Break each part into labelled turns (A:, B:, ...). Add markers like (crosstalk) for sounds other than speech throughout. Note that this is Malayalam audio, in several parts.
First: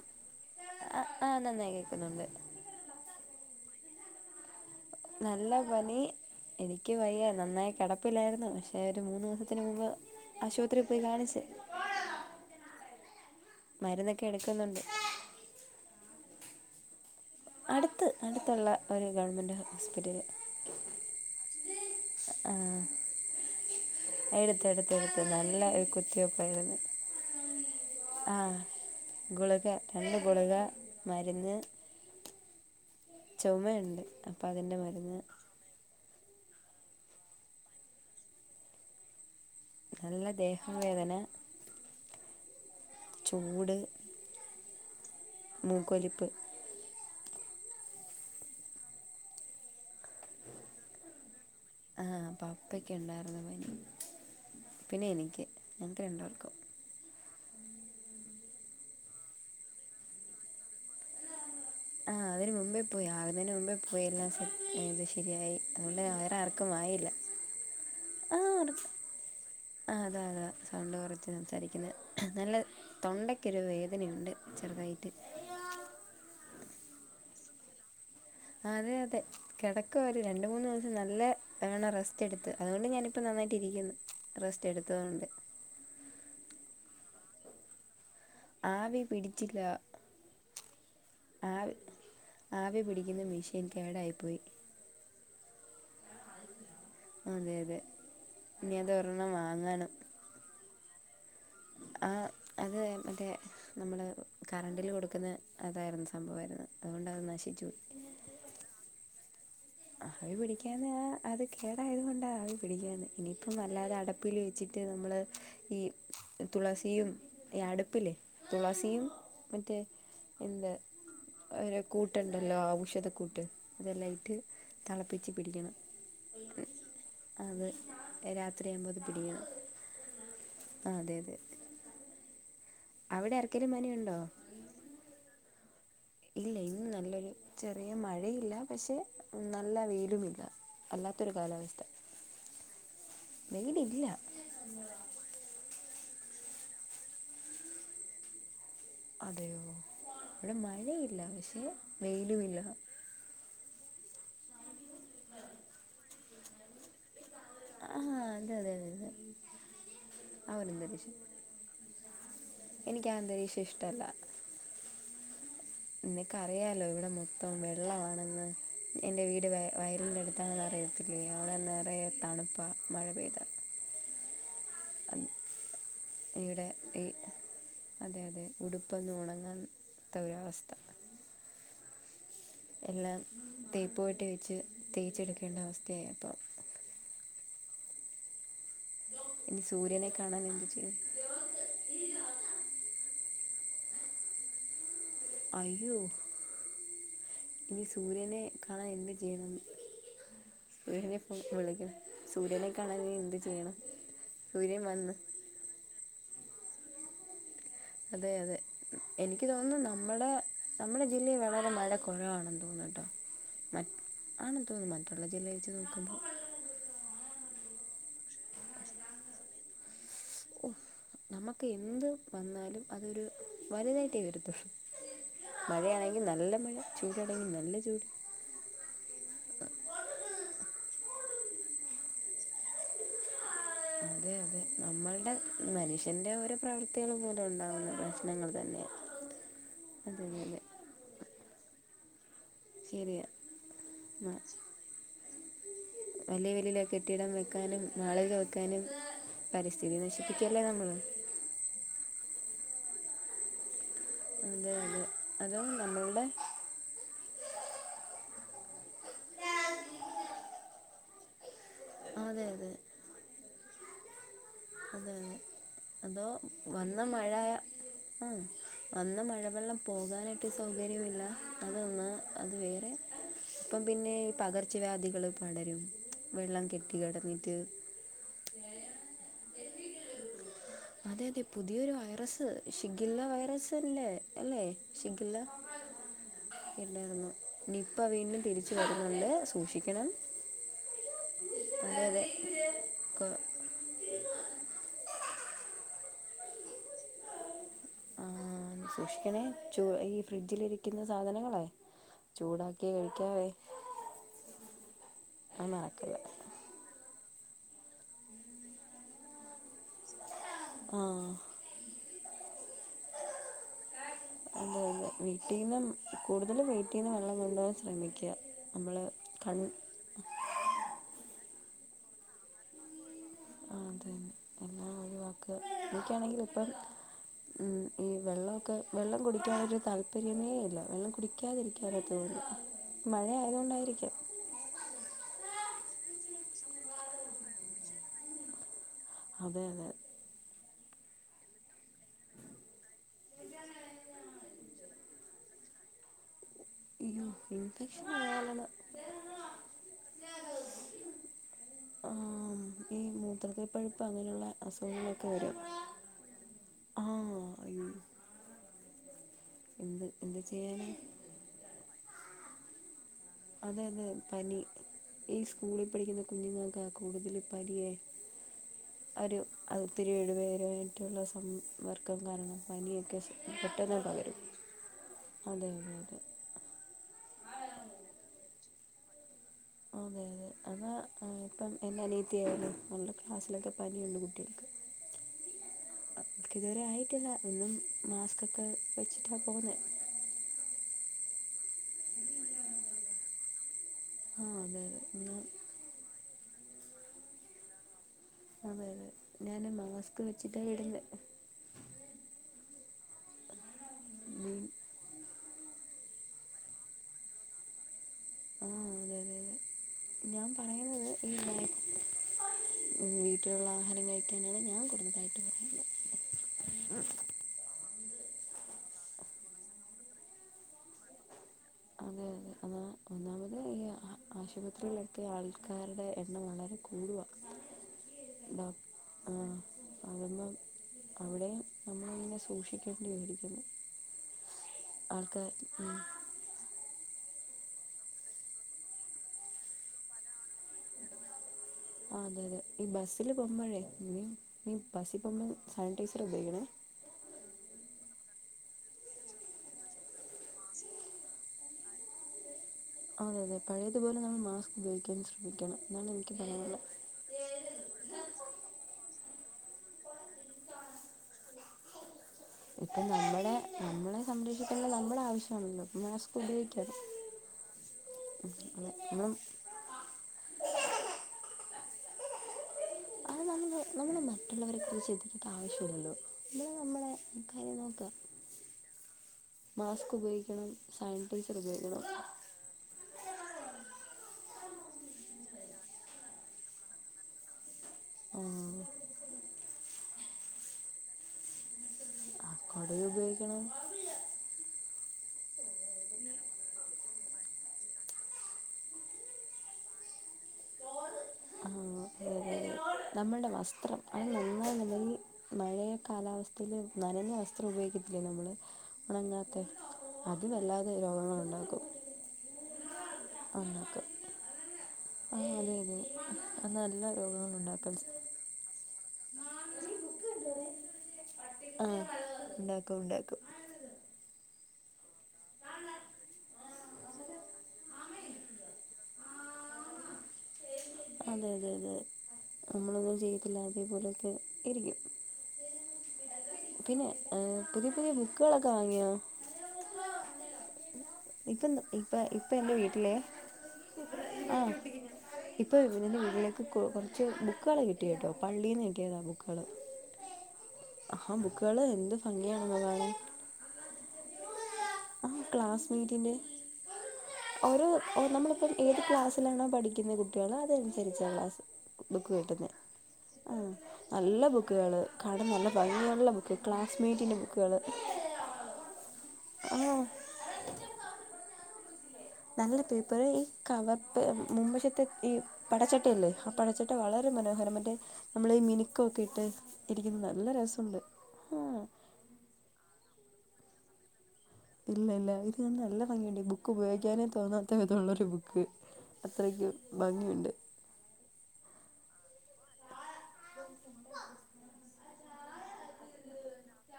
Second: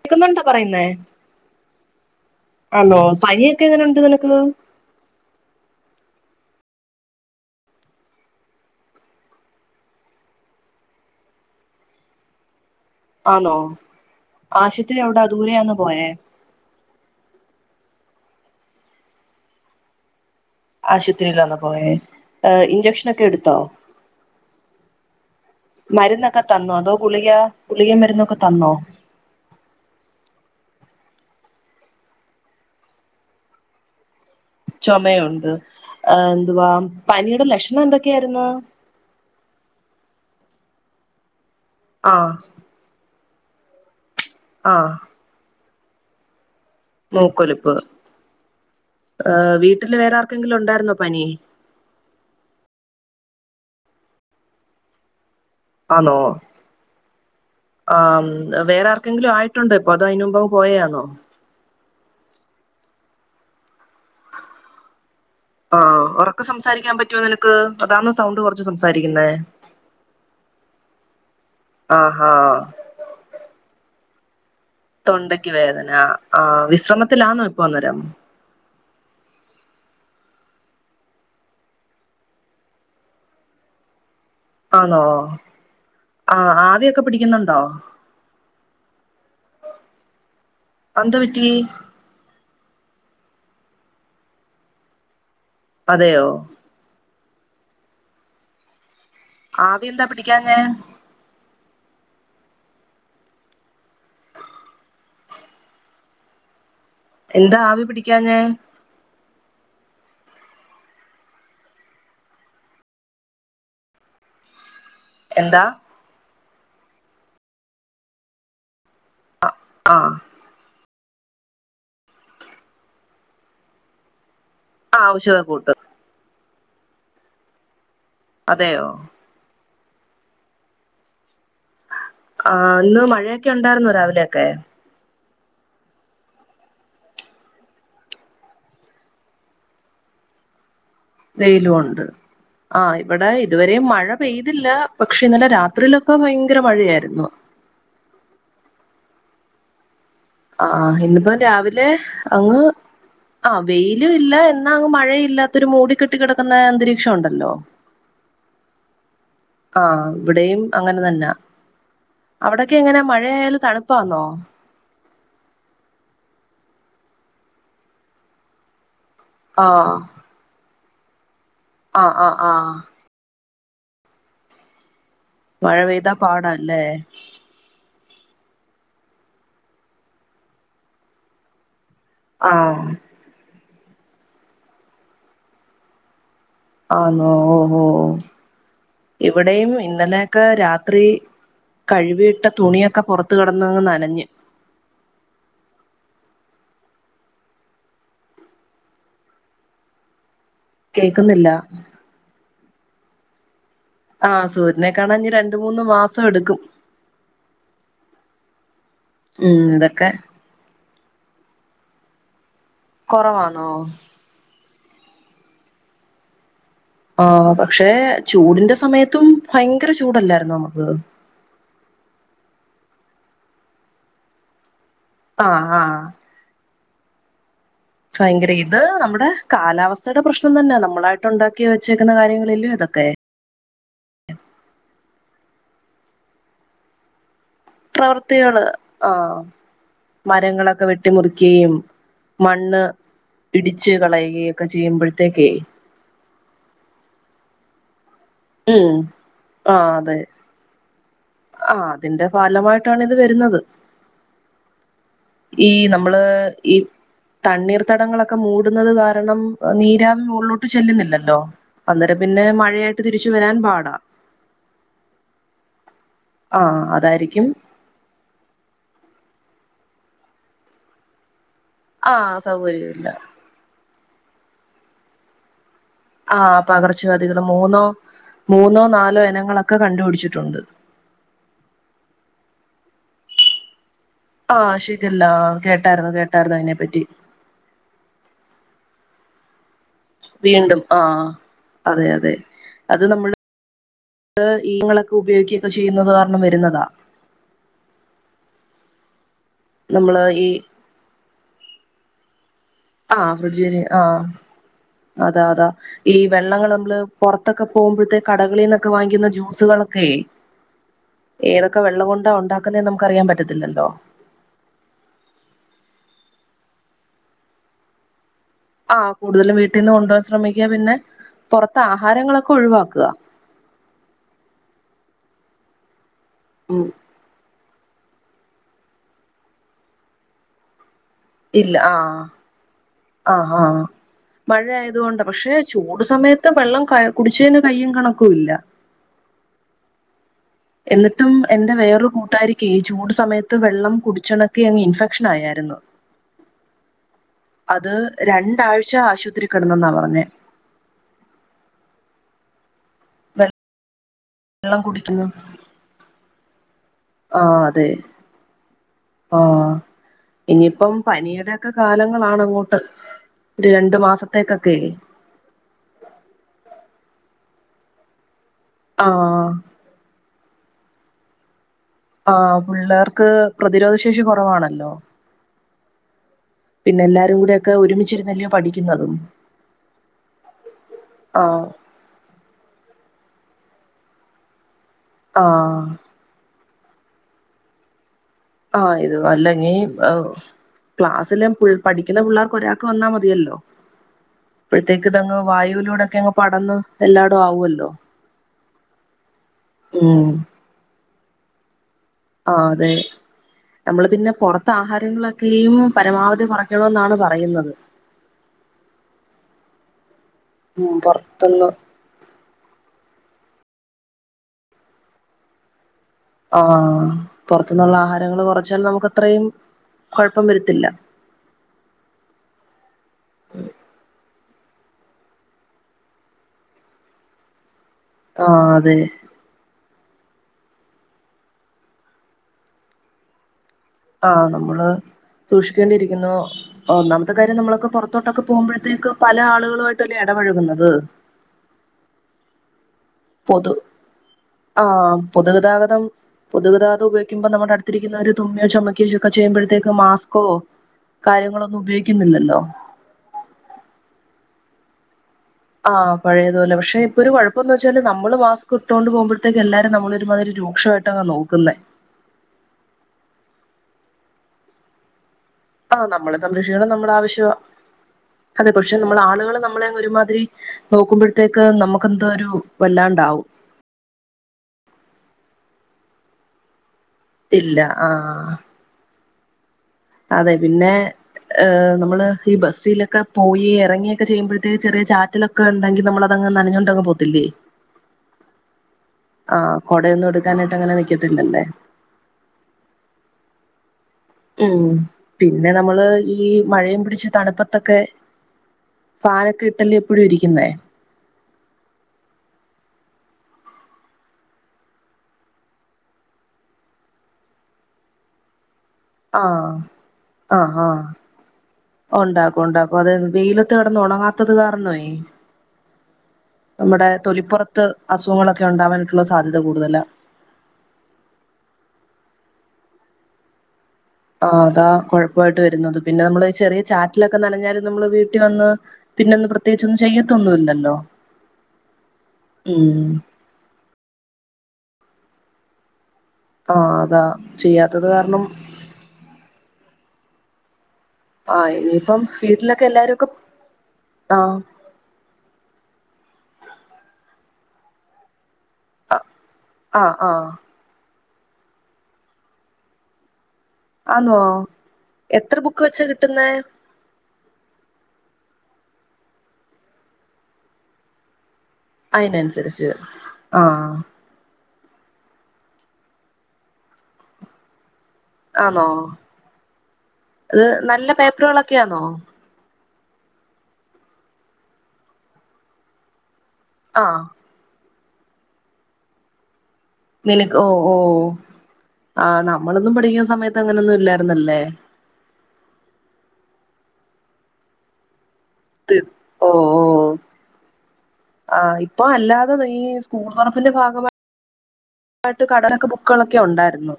A: കേൾക്കുന്നുണ്ടോ പറയുന്നേ.
B: അതെ
A: ആനോ പനിയൊക്കെ എങ്ങനെുണ്ട് നിനക്ക്.
B: നല്ല പനി. എനിക്ക് വയ്യ. നന്നായികിടപ്പില്ലായിരുന്നു. പക്ഷെ ഒരു മൂന്ന്ു ദിവസത്തിന് മുമ്പ് ആശുപത്രിയിൽ പോയി. കാണിച്ചു.
A: (inaudible) ആനോ
B: മരുന്നൊക്കെ എടുക്കുന്നുണ്ട്
A: ആശുത്രി എവിടാ? ദൂരെ ആണൊ പോയേ.
B: അടുത്ത് അടുത്തുള്ള ഒരു ഗവണ്മെന്റ് ഹോസ്പിറ്റല്.
A: ആശുപത്രിയിലെന്ന്പോയേ.
B: ആഹ്
A: ഇഞ്ചക്ഷനൊക്കെ എടുത്തോ.
B: എടുത്ത് എടുത്ത് എടുത്ത് നല്ല ഒരു
A: മരുന്നൊക്കെ തന്നോ
B: കുത്തിവെപ്പായിരുന്നു
A: അതോ? ഗുളിക ഗുളിക മരുന്നൊക്കെ
B: ആഹ്
A: തന്നോ.
B: ഗുളിക രണ്ട് ഗുളിക മരുന്ന് ചുമയുണ്ട്. അപ്പൊ അതിന്റെ മരുന്ന്.
A: ആ എന്തുവ പനിയുടെ ലക്ഷണം എന്തൊക്കെയായിരുന്നു.
B: നല്ല ദേഹം വേദന.
A: ആ
B: ചൂട്.
A: ആ
B: മൂക്കൊലിപ്പ്.
A: മൂക്കൊലിപ്പ് ആ വീട്ടില് വേറെ ആർക്കെങ്കിലും ഉണ്ടായിരുന്നോ പനി.
B: ആഹ പപ്പക്ക് ഉണ്ടായിരുന്നു പനി പിന്നെ എനിക്ക് ഞങ്ങക്ക്
A: ആണോ
B: രണ്ടാൾക്കും.
A: ആ വേറെ ആർക്കെങ്കിലും ആയിട്ടുണ്ട് ഇപ്പൊ അതോ അയിന് മുമ്പ് അങ്ങ് പോയന്നോ?
B: ആഹ് അതിന് മുമ്പേ പോയി ആവുന്നെന് മുമ്പേ പോയി (unintelligible)
A: ആ
B: അതുകൊണ്ട് വേറെ
A: ഒറക്കെ
B: ആർക്കും
A: സംസാരിക്കാൻ
B: ആയില്ല
A: പറ്റുവോ നിനക്ക്? അതാന്നോ
B: ആ
A: സൗണ്ട് കൊറച്ച് സംസാരിക്കുന്നേ.
B: ആ അതാണ് സൗണ്ട് കൊറച്ച് സംസാരിക്കിന്നെ.
A: ആഹാ
B: നല്ല തൊണ്ടക്ക് ഒരു വേദനയുണ്ട്. ചെറുതായിട്ട്
A: തൊണ്ടക്ക് വേദന ആ വിശ്രമത്തിലാന്നോ ഇപ്പം അന്നേരം?
B: അതെ അതെ കെടക്കാ ഒരു രണ്ട് മൂന്ന് ദിവസം നല്ല വേണം റെസ്റ്റ് എട്ത്ത്. അതുകൊണ്ട് ഞാനിപ്പ ന. ന്നായിട്ട് ഇരിക്കുന്നു. റെസ്റ്റ്
A: ആന്നോ
B: എടുത്തതുകൊണ്ട്
A: ആ ആവി ഒക്കെ പിടിക്കുന്നുണ്ടോ?
B: ആവി പിടിച്ചില്ല
A: അതെന്ത് പറ്റി
B: ആവി ആവി പിടി ക്ക്ന്ന മിഷീൻ കേടായി പോയി.
A: അതെയോ.
B: അതെ അതെ ഞാ
A: ആവി എന്താ പിടിക്കാഞ്ഞെ?
B: ആ അത് മറ്റേ നമ്മൾ കറണ്ടില് കൊട്ക്കുന്നെ അതായിരുന്നു സംഭവമായിരുന്നു അതുകൊണ്ടത്
A: എന്താ
B: നശിച്ചു പോയി
A: ആവി പിടിക്കാഞ്ഞേ?
B: ആവി പിടിക്കാന്നെ അത് കേടായത് കൊണ്ടാണ് അവി പിടിക്കാന്നെ ഇനിയിപ്പം വല്ലാതെ അടപ്പിൽ വെച്ച് റ്റ് നമ്മൾ
A: എന്താ
B: ഈ തുളസിയും ഈ അട്പ്പിൽ തുളസിയും മറ്റേ
A: ആ
B: എന്ത് ഒര് കൂട്ട് ഇണ്ടല്ലോ ഔഷധക്കൂട്ട് അതെല്ലാം ഇട്ട്
A: ആ
B: തളപ്പിച്ച്
A: ഔഷധക്കൂട്ട്
B: പിടിക്കണം അത് രാത്രി
A: അതെയോ
B: ആവുമ്പോത്തിന് പിടിക്കണം ആ അതെ അതെ
A: ആ ഇന്ന്
B: അവിടെ
A: മഴയൊക്കെ
B: ആർക്കേലും
A: ഉണ്ടായിരുന്നോ
B: പനിയുണ്ടോ
A: രാവിലെയൊക്കെ
B: ഇല്ല ഇന്ന് നല്ലൊരു ചെറിയ മഴയില്ല പക്ഷെ നല്ല വെയിലുംമില്ല അല്ലാത്തൊരു
A: വെയിലും
B: കാലാവസ്ഥ
A: ഉണ്ട് ആ ഇവടെ ഇതുവരെം
B: വെയിലില്ല
A: മഴ പെയ്തില്ല പക്ഷെ ഇന്നലെ രാത്രിയിലൊ ഒക്കെ ഭയങ്കര മഴയായിരുന്നു
B: അതെയോ ഇവിടെ
A: ആ
B: മഴയില്ല
A: ഇന്നിപ്പം
B: പക്ഷെ
A: രാവിലെ
B: വെയിലുമില്ല
A: അങ്ങ് ആ വെയിലും ഇല്ല എ എന്നാ അങ്ങ് മഴയില്ലാത്തൊരു മൂടി കെട്ടി കെടക്കുന്നെ അന്തരീക്ഷം ഉണ്ടല്ലോ
B: ആഹ് അതെ അതെ അതെ അതെ
A: ആ
B: ആ
A: ഇവിടെയും
B: ഒരു
A: അങ്ങനെ
B: അന്തരീക്ഷം
A: തന്നാ അവിടൊക്കെ എങ്ങനാ
B: എനിക്ക് ആ അന്തരീക്ഷം
A: മഴയാലും
B: ഇഷ്ടമല്ല
A: തണുപ്പാന്നോ
B: നിനക്കറിയാല്ലോ ഇവടെ മൊത്തം വെള്ളവാണെന്ന് എൻ്റെ വീട് വ
A: ആഹ്
B: വയലിൻ്റെ അടുത്താണെന്ന് അറിയോ (unintelligible) നെറയെ
A: ആഹ് ആഹ്
B: തണുപ്പാ
A: ആഹ്
B: മഴ പെയ്താ ആ
A: മഴ പെയ്താ പാടാല്ലെ
B: അതെ അതെ ഉടുപ്പൊന്നും ഒണങ്ങ് ത്ത വ്യവസ്ഥ
A: ആ
B: തേപ്പു പെട്ടി വെച്ച് തേച്ചെടുക്കേണ്ട അവസ്ഥയാ ഇപ്പം
A: ആണോ ഓ ഓ
B: ഇനി
A: ഇവിടെയും
B: സൂര്യനെ കാണാൻ
A: ഇന്നലെയൊക്കെ
B: എന്ത് ചെയ്യും
A: രാത്രി കഴവിയിട്ട തുണിയൊക്കെ പൊറ ത്ത് കെടന്നങ്ങ് നനഞ്ഞ്
B: അയ്യോ ഇനി സൂര്യനെ കാണാൻ എന്ത് ചെയ്യണം സൂര്യനെ ഇപ്പം
A: കേക്കുന്നില്ല
B: വിളിക്കണം സൂര്യനെ കാണാൻ ഇനി എന്ത് ചെയ്യണം
A: ആ
B: സൂര്യൻ
A: സൂര്യനെ
B: വന്ന്
A: കാണാഞ്ഞ് രണ്ട് മൂന്ന് മാസം എടുക്കും
B: അതെ അതെ എനിക്ക്
A: ഉം
B: തോന്നുന്നു
A: ഇതൊക്കെ
B: നമ്മടെ നമ്മുടെ ജില്ലയിൽ വളരെ മഴ കൊറവാണെന്ന്
A: കൊറവാന്നോ
B: ഉം മറ്റുള്ള ജില്ല വെച്ച് നോക്കുമ്പോ
A: ഓ പക്ഷെ ചൂടിന്റെ സമയത്തും ഭയങ്കര ചൂ
B: നമ്മക്ക് എന്ത് വന്നാലും അതൊരു വലുതായിട്ടേ വെരത്തൊ
A: ആഹ് ആഹ്
B: മഴയാണെങ്കിൽ നല്ല മഴ ചൂടാണെങ്കിൽ നല്ല ചു
A: ഭയങ്കര ഇത് നമ്മുടെ കാലാവസ്ഥയുടെ പ്രശ്നം തന്നെയാ നമ്മളായി ട്ട്ണ്ടാക്കി വെച്ചേക്കുന്ന കാര്യങ്ങളല്ലോ ഇതൊക്കെ
B: അതെ അതെ നമ്മളുടെ മനുഷ്യന്റെ ഓരോ പ്രവൃത്തികളു പോലെ
A: പ്രവൃത്തികള് ആഹ
B: അതെ അതെ അതെ
A: മരങ്ങളൊക്കെ വെട്ടിമുറിക്കുകയും മണ്ണ്
B: ശരിയാ
A: ഇടിച്ച് കളയുകയൊക്കെ ചെയ്യുമ്പോഴത്തേക്കെ
B: വലിയ വലയില കെട്ടിയിടം വെക്കാനും നളെ തോക്കാനും
A: ഉം ആ
B: പരിസ്ഥിതി
A: അതെ
B: നശിപ്പിക്കല്ലേ നമ്മള്
A: ആ അതിന്റെ ഫാലമായിട്ടാണ് ഇത് വരുന്നത്
B: അതെ അതെ അതോ
A: ഈ നമ്മള്
B: നമ്മളുടെ
A: ഈ തണ്ണീർത്തടങ്ങളൊക്കെ മൂടുന്നത് കാരണം നീരാവി മുകളിലോട്ട് ചെല്ലുന്നില്ലല്ലോ അന്നേരം പിന്നെ
B: അതെ അതെ
A: മഴയായിട്ട് തിരിച്ചു വരാൻ പാടാ
B: അതെതെ അതോ
A: ആ
B: വന്ന മഴ
A: അതായിരിക്കും
B: ആ വന്ന മഴ വെള്ളം പോകാനായിട്ട് സൗകര്യമില്ല
A: ആഹ സൗകര്യ ഇല്ല
B: പിന്നെഈ പകർച്ചവ്യാധികള് പടരും
A: ആഹ
B: വെള്ളം കെട്ടി
A: പകർച്ചവ്യാതികൾ
B: കിടന്നിട്ട്
A: മൂന്നോ മൂന്നോ നാലോ ഇനങ്ങളൊക്കെ കണ്ടുപിടിച്ചിട്ടുണ്ട്
B: അതെ അതെ പുതിയൊരു വൈറസ് ഷിഗുല്ല വൈറസ് അല്ലേ അല്ലേ
A: ആഹ ഷിഗല്ല
B: ഷിഗില്ല
A: കേട്ടായിരുന്നു കേട്ടായിരുന്നു അതിനെ പറ്റി
B: നണ്ട് സൂക്ഷി
A: വീണ്ടും ആ അതെ അതെ അത് നമ്മൾ
B: കൊ-
A: അത് ഈങ്ങളൊക്കെ ഉപയോഗിക്കെക്കെ ചെയ്യുന്നത് കാരണം വരുന്നതാ
B: ആ സൂഷിക്കണെ ഈ ഫ്രിഡ്ജിലിരിക്കുന്ന സാധനങ്ങളെ ചൂടാക്ക
A: ആഹ ഫ്രിഡ്ജ് ആഹ അത
B: അത്
A: അതാ
B: മറക്കല്ല
A: ഈ വെള്ളങ്ങൾ നമ്മള് പുറത്തൊക്കെ പോകുമ്പോഴത്തെേ കടകളിൽ നിന്നൊക്കെ വാങ്ങിക്കുന്ന ജ്യൂസുകളൊക്കെ
B: ആ
A: ഏതൊക്കെ വെള്ളം കൊണ്ടാ ഉണ്ട ക്കന്നെന്ന് നമുക്ക് അറിയാൻ പറ്റത്തില്ലല്ലോ
B: അതെ അതെ വീട്ടിൽ നിന്ന് കൂടുതൽ വീട്ടീന്ന് വെള്ളം കൊണ്ടുപോകൻ ശ്രമിക്കുക നമ്മൾ
A: ആഹ് കൂടുതലും
B: കൺ
A: വീട്ടിൽന്ന് കൊണ്ടുപോവാാൻ ശ്രമിക്കുക പിന്നെ പുറത്ത് ആഹാരങ്ങളൊക്കെ ഒഴിവാക്കുക
B: ഴിവാ എനിക്കാണെങ്കിൽ ഇപ്പം
A: ഉം
B: ഉം ഈ വെള്ളമൊക്കെ വെള്ളം കുടിക്കാൻ ഒരു താല്പര്യമേ ഇല്ല വെള്ള
A: ഇല്ല ആഹ
B: മഴ
A: ആഹ ആ
B: ആയതുകൊണ്ടായിരിക്കാം
A: മഴ ആയതുകൊണ്ട് പക്ഷെ ചൂട് സമയത്ത് വെള്ളം കുടിച്ചതിന് കയ്യും കണക്കുംല്ല
B: അതെ അതെ
A: എന്നിട്ടും എൻറെ വേറൊരു കൂട്ടാരിക്കേ ചൂട് സമയത്ത് വെള്ളം കുടിച്ചെണക്കി അങ് ഇൻഫെക്ഷൻ ആയരുന്നു ന്നു
B: അയ്യോ
A: അത്
B: ഇൻഫെക്ഷൻ ആയാലാണ്
A: രണ്ടാഴ്ച ആശുപത്രി കിടന്നെന്നാ പറഞ്ഞേ
B: ഈ മൂത്രത്തി പഴി പ്പ് അങ്ങനെയുള്ള
A: വെള്ളം കുടിക്കുന്നു
B: അസുഖങ്ങളൊക്കെ വരാ ആഹ യു
A: ആഹ ഇനിയിപ്പം പനിയുടെയൊക്കെ കാലങ്ങളണങ്ങോട്ട്
B: അതെ അതെ പനി ഈ സ്കൂളിൽ പഠിക്കുന്ന കുഞ്ഞുങ്ങൾക്കാ കൂടുതല്
A: ആ
B: (unintelligible) വർക്കം
A: ആ
B: കാരണം പനിയൊക്കെ
A: പിള്ളേർക്ക് പ്രതിരോധ
B: പെട്ടെന്ന
A: ശേഷി
B: പകരും
A: കുറവാണല്ലോ
B: അതെതെ
A: പിന്നെ എല്ലാരും കൂടെക്കെ ഒരുമിച്ചിരുന്നില്ലോ പഠിക്കുന്നതും
B: അതെ അതെ അതാ
A: ആ
B: ഇപ്പം എന്ന അനിയത്തിയ അവൾടെ ക്ലാസ്സിലൊക്കെ പനിയുണ്ട് കുട്ടികൾക്ക്
A: ആ
B: അവൾക്ക് ഇതുവരെ ആയിട്ടില്ല ഒന്നും
A: ആ ഇത് അല്ല നീ ക്ലാസ്സിലെ പഠിക്കുന്ന പിള്ളേർക്ക് ഒരാക്ക് വന്നാൽ മതിയല്ലോ
B: ആ അതെ
A: ഇപ്പോഴത്തേക്ക
B: അതെ
A: ഇതങ്ങ്
B: ഞാൻ
A: വായുവിലൂടെക്കാങ്ങ് പ പടന്ന് എല്ലാടും ആവല്ലോ
B: അതെ അതെ ഞാന് മാസ്ക് വെച്ചിട്ടാ വിടുന്ന
A: ആ അതെ നമ്മള് പിന്നെ പുൊറത്ത്
B: വീ-
A: ആഹാരങ്ങളൊക്കെയും പരമാവധി കുറക്കണ എന്നാണ് പറയുന്നത്
B: ആ അതെതെെ ഞാൻ
A: ഉം
B: പറയുന്നത്
A: പുറത്തുന്ന്
B: ഈ മറ്റുള്ള ആഹാരം കഴിക്കാനാണ് ഞാൻ കൂടുതലായിട്ട് പറയുന്നത്
A: ആഹ പുൊറത്തുന്നുള്ള ആഹാരങ്ങൾ വച്ചൽ നമുക്ക് അത്രയും കുഴപ്പം വരുത്തില്ല
B: അതെ അതെ അതാ ഒന്നാമത്
A: അ
B: ഈ ആ- ആശുപത്രിയിലൊക്കെ ആൾക്കാരുടെ എണ്ണം വളരെ കൂടുവാ
A: ആ അതെ
B: അകുമ്പ അവിടെയും നമ്മള ഇനെ സൂക്ഷിക്കേണ്ടി വരിക്കുന്നു
A: ആഹ നമ്മള് സൂക്ഷിക്കേണ്ടിയിരിക്കുന്നു ഒന്നാമത്തെ കാര്യം നമ്മളൊക്കെ പുറത്തോട്ടൊക്കെ പോകുമ്പോഴത്തേക്ക് പല ആളുകളുമായിട്ടല്ലേ ഇടപഴകുന്നത് (unintelligible)
B: ആ അതെ അതെ ഈ ബസ്സില്
A: പൊതു
B: പോകുമ്പോഴേ ന ന
A: ആഹ്
B: ബസ്സിൽ പോകുമ്പോൾ
A: പൊതുഗതാഗതം
B: സാനിറ്റൈസർ ഉപയോഗിക്കണേ
A: അടുത്തിരിക്കുന്നവർ തുമ്മയോ ചുമക്കയോ ഒ ക്കെ ചെയ്യുമ്പോഴത്തേക്ക് മാസ്കോ കാര്യങ്ങളോൊന്നും ഉപയോഗിക്കുന്നില്ലല്ലോ
B: അതെതെ പഴേതുപോലെ നമ് മാസ്ക് ഉപയോഗിക്ക
A: ആ പഴയത് പോലെ പക്ഷെ ഇപ്പൊ ഒരു കുഴപ്പംന്ന് വെച്ചാല് നമ്മള് മാസ്ക് ഇട്ടുകോണ്ട് പോകുമ്പോഴ് ഇത്തേ എല്ലാരും നമ്മളൊ ഒരുമാതിരി രൂക്ഷമായിട്ടെ നോക്കുന്നേ
B: ഇപ്പം നമ്മള നമ്മളെ സംരക്ഷിക്കുള്ള നമ്മുടെ ആവശ്യ
A: ആ നമ്മളെ സംരക്ഷിക്കണം നമ്മുടെ ആവശ്യമാണ് അതെ
B: ഉം,
A: പക്ഷെ നമ്മള
B: നമ്മൾ
A: ആളുകൾ നമ്മളെ ഒരുമാതിരി നോക്കുമ്പോഴത്തേക്ക് നമുക്ക് എന്തോ ഒരു
B: അത്
A: വല്ലാണ്ടാവും
B: നമ്മൾ നമ്മള് മറ്റുള്ളവരെക്കെ ചിന്തിക്കേണ്ട ആവശ്യല്ലല്ലോ നമ്മള് നമ്മളെ കാര്യം
A: ഇല്ല ആ
B: നോക്കുക മാസ്ക്
A: അതെ
B: ഉപയോഗിക്കണം
A: പിന്നെ
B: സാനിറ്റൈസർ
A: ഏ
B: ഉപയോഗിക്കണം
A: നമ്മള് ഈ ബസ്സിലൊക്കെ പോയി ഇറങ്ങിയൊക്കെ ചെയ്യുമ്പോഴ പ്രത്യ ചെറിയ ചാറ്റലൊക്കെ ഉണ്ടെങ്കിൽ നമ്മള അതങ്ങ് നനഞ്ഞോണ്ടങ് പോത്തില്ലേ
B: ആ,
A: ആ കൊടയൊന്നും എടുക്കാനായിട്ട് അങ്ങനെ നിക്കത്തില്ലല്ലേ
B: കുടയുപയോഗിക്കണം
A: ഉം പിന്നെ നമ്മള് ഈ മഴയും പിടിച്ച തണുപ്പത്തൊക്കെ ഫാനൊക്കെ ഇട്ടല്ലെ എപ്പോഴും ഇരിക്കുന്നേ
B: നമ്മുടെ വസ്ത്രം അ നന്നായി നല്ലൽ മഴയ കാലാവസ്ഥൽ നനഞ്ഞ വസ്ത്രം ഉപയോഗിക്കത്തി നമ്മള് ഉണങ്ങാത്തെ
A: ആഹ്
B: അത്
A: ആഹ്
B: വല്ലാതെ രോഗങ്ങൾ ഉണ്ടാക്കും
A: അപ്പ അത വെയിലത്ത് കിടന്ന് ഉണങ്ങാത്തത് കാരണേ
B: ആ അതെ അതെ അത് നല്ല
A: നമ്മുടെ തൊലിപ്പുറത്ത്
B: രോഗങ്ങളുണ്ടാക്കും
A: അസുഖങ്ങളൊക്കെ ഉണ്ടാവാനായിട്ടുള്ള സാധ്യത കൂടുതലാ
B: ആ ഉണ്ടാക്കും ഉണ്ടാക്കും
A: ആ അതാ കുഴപ്പായിട്ട് വരുന്നത് പിന്നെ നമ്മള് ചെറിയ ചാറ്റിലൊക്കെ നനഞ്ഞാല് നമ്മള് വീട്ടിൽ വന്ന് പിന്നെ ന്ന് പ്രത്യകിച്ചന്നും ചെയ്യത്തൊന്നു ഇല്ലല്ലോ
B: അതെ അതെ അതെ നമ്മളൊന്നും ചെയ്തില്ല അതേപോലെക്കെ ഇരിക്കും
A: ആഹ്
B: പിന്നെ
A: അതാ
B: ഏ പുതിയ
A: ചെയ്യാത്തത്
B: പുതിയ
A: കാരണം
B: ബുക്കുകളൊക്കെ വാങ്ങിയോ
A: ആ
B: ഇപ്പം
A: ഇനിയിപ്പം
B: ഇപ്പം ഇപ്പം എൻ്റെ
A: വീട്ടിലൊക്കെ
B: വീട്ടിലെ
A: എല്ലാര്ക്കും ആ
B: ന്റെ വീട്ടിലേക്ക് കുറച്ച് ബുക്കുകൾ കിട്ടിയ കേട്ടോ പള്ളിന്ന്ക്കിട്ടിയതാ ബുക്കുകള്
A: ആഹ് ആഹ്
B: ആ ബുക്കുകള് എന്ത് ഭംഗിയാണ് കാണാൻ
A: ആണോ
B: ആ ക്ലാസ്മേറ്റിന്റെ ഒര് നമ്മളിപ്പോ ഏത് ക്ലാസ്സിലാണോ പഠിക്കുന്ന കുട്ടികൾോഅതനുസരിച്ച ക്ലാസ് ബുക്ക് കിട്ടുന്നത്
A: അയ്നനുസരിച്ച് ആ ആ
B: നല്ല ബുക്കുകൾ കാണാൻ നല്ല ഭംഗിയുള്ള ബുക്ക് ക്ലാസ്മേറ്റിൻ്റെ ബുക്കുകൾ
A: ആന്നോ
B: ആ
A: അത് നല്ല പേപ്പറുകളൊക്കൊന്നോ
B: അരു പേപ്പർ ഈ കവർ മുമ്പശത്തെ ഈ പടച്ചട്ടല്ലേ പഠിച്ചിട്ട
A: ആഹ്
B: വളരെ മനോഹരം മറ്റേ നമ്മള ഈ മിനിക്ക ഒക്കെ ഇട്ട് ഇരിക്കുന്നത് നല്ല
A: നിനക്ക് ഓ ഓ
B: രസമുണ്ട്
A: ആ നമ്മളൊന്നും പഠിക്കുന്ന സമയത്ത് അങ്ങനെന്നും ഇല്ലാരുന്നു
B: ഇല്ല ഇല്ല ഇത് നല്ല ഭംഗിയുണ്ട് ബുക്ക് ഉപയോഗിക്കാനേ തോന്നാത്ത വിധള്ളൊരു ബുക്ക്
A: തി-
B: അത്രക്ക് ഭംഗിയുണ്ട്
A: ആ ഇപ്പൊ അല്ലാതെ ഈ സ്കൂൾ തുറപ്പിന്റെ ഭാഗമായി ആയിട്ട് (unintelligible) ബുക്കുകളൊക്കെ ഉണ്ടായിരുന്നു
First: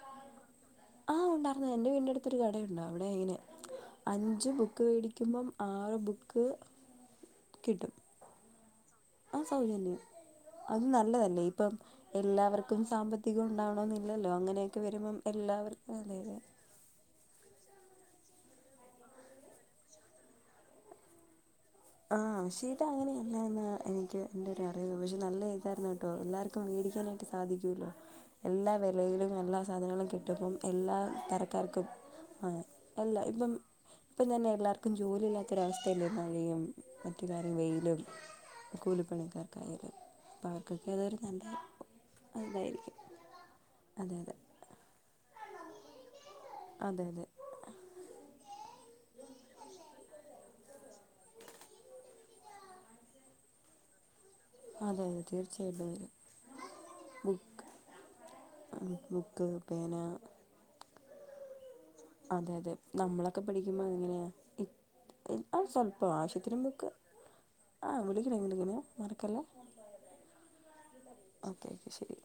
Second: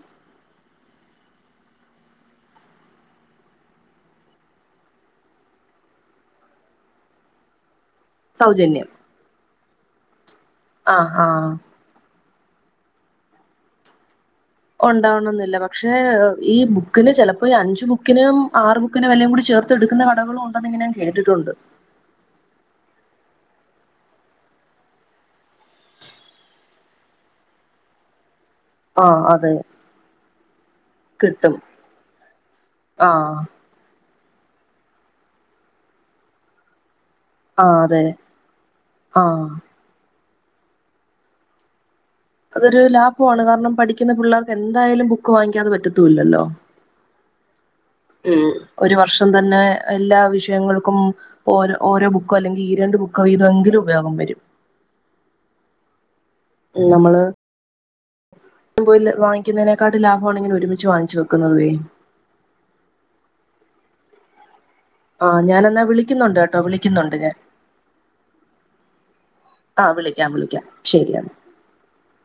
B: ആ ഉണ്ടായിർന്ന് എന്റെ വീടിന്റെടുത്തൊരു കട ഉണ്ട് അവിടെ ഇങ്ങനെ അഞ്ച് ബുക്ക് വേടിക്കുമ്പം ആറ് ബുക്ക് കിട്ടും
A: സൗജന്യം
B: ആ സൗജന്യം അത്
A: ആഹ്
B: നല്ലതല്ലേ
A: ആഹ്
B: ഇപ്പം എല്ലാവർക്കും സാമ്പത്തികം ഉണ്ടാവണോന്നി
A: ഉണ്ടാവണം എന്നില്ല പക്ഷെ
B: അതെ അതെ
A: ഈ ബുക്കിന് ചിലപ്പോ അപ്പ ഈ അഞ്ച് ബുക്കിന് ആറ് ബുക്കിന് വെലയും കൂടി ചേർത്ത് എടുക്കുന്ന കടകളും ഉണ്ട് ഇങ്ങന ഞാൻ കേട്ടിട്ടുണ്ട്
B: ആ ചീട്ട അങ്ങനെയല്ല എന്ന് എനിക്ക് എന്റെ ഒരു അറിവ പക്ഷെ നല്ല ഇതായിരുന്നു കേട്ടോ എല്ലാവർക്കും ക്കാനായിട്ട് സാധിക്കൊലോ എല്ലാ
A: ആഹ്
B: വെലയിലും
A: അതെ
B: എല്ലാ സാധനങ്ങളും കിട്ടുബം എല്ലാം
A: കിട്ടും
B: തരക്കാർക്കും ആഹ് അല്ല
A: ആഹ്
B: ഇപ്പം ഇപ്പം തന്നെ എല്ലാർക്കും ജോലി ഇല്ലാത്തൊരവസ്ഥയല്ലേ മഴയും മറ്റ് കാര്യം
A: ആഹ്
B: വെയ്ലും
A: അതെ ആഹ്
B: കൂലിപ്പണിക്കാർക്കായാലും അപ്പ അവർക്കൊക്കെ അതൊരു നല്ലെ
A: അതൊരു ലാഭമാണ്. കാരണം പഠിക്ക്ന്ന
B: അതെ അതെ
A: പിള്ളേർക്ക് എന്തായാലും ബുക്ക് വാങ്ങിക്കാതെ പറ്റത്തൂല്ലല്ലോ.
B: അതെ അതെ
A: ഒരു വർഷം തന്നെ എല്ലാ വിഷയങ്ങൾക്കും ഓരോ ഓരോ ബുക്കോ അല്ലെങ്കിൽ ഈ രണ്ട് ബുക്കോ വീത എങ്കിലും ഉപയോഗം വരും.
B: അതെ അതെ തീർച്ചയായിട്ടും വരും
A: നമ്മള്
B: ബുക്ക്
A: പോയി
B: ബുക്ക്
A: വാങ്ങിക്കുന്നതിനേക്കാട്ടും
B: പേന
A: ലാഭമാണിങ്ങനെ ഒരുമിച്ച് വാങ്ങിച്ചു വെക്കുന്നതേയ്
B: അതെ അതെ നമ്മളൊക്കെ പഠിക്കുമ്പോ എങ്ങനെയാ
A: ആഹ്
B: ഇ- ആ
A: ഞാനെന്നാ വിളിക്കുന്നൊണ്ട് കേട്ടോ വിളിക്കുന്നൊണ്ട് ഞാൻ
B: ആഹ് വിളിക്കണം വിളിക്കണം മറക്കല്ലേ.
A: ആഹ് വിളിക്കാം വിളിക്കാം ശെരിയെന്നാ
B: ഓക്കെ ഓക്കെ ശരി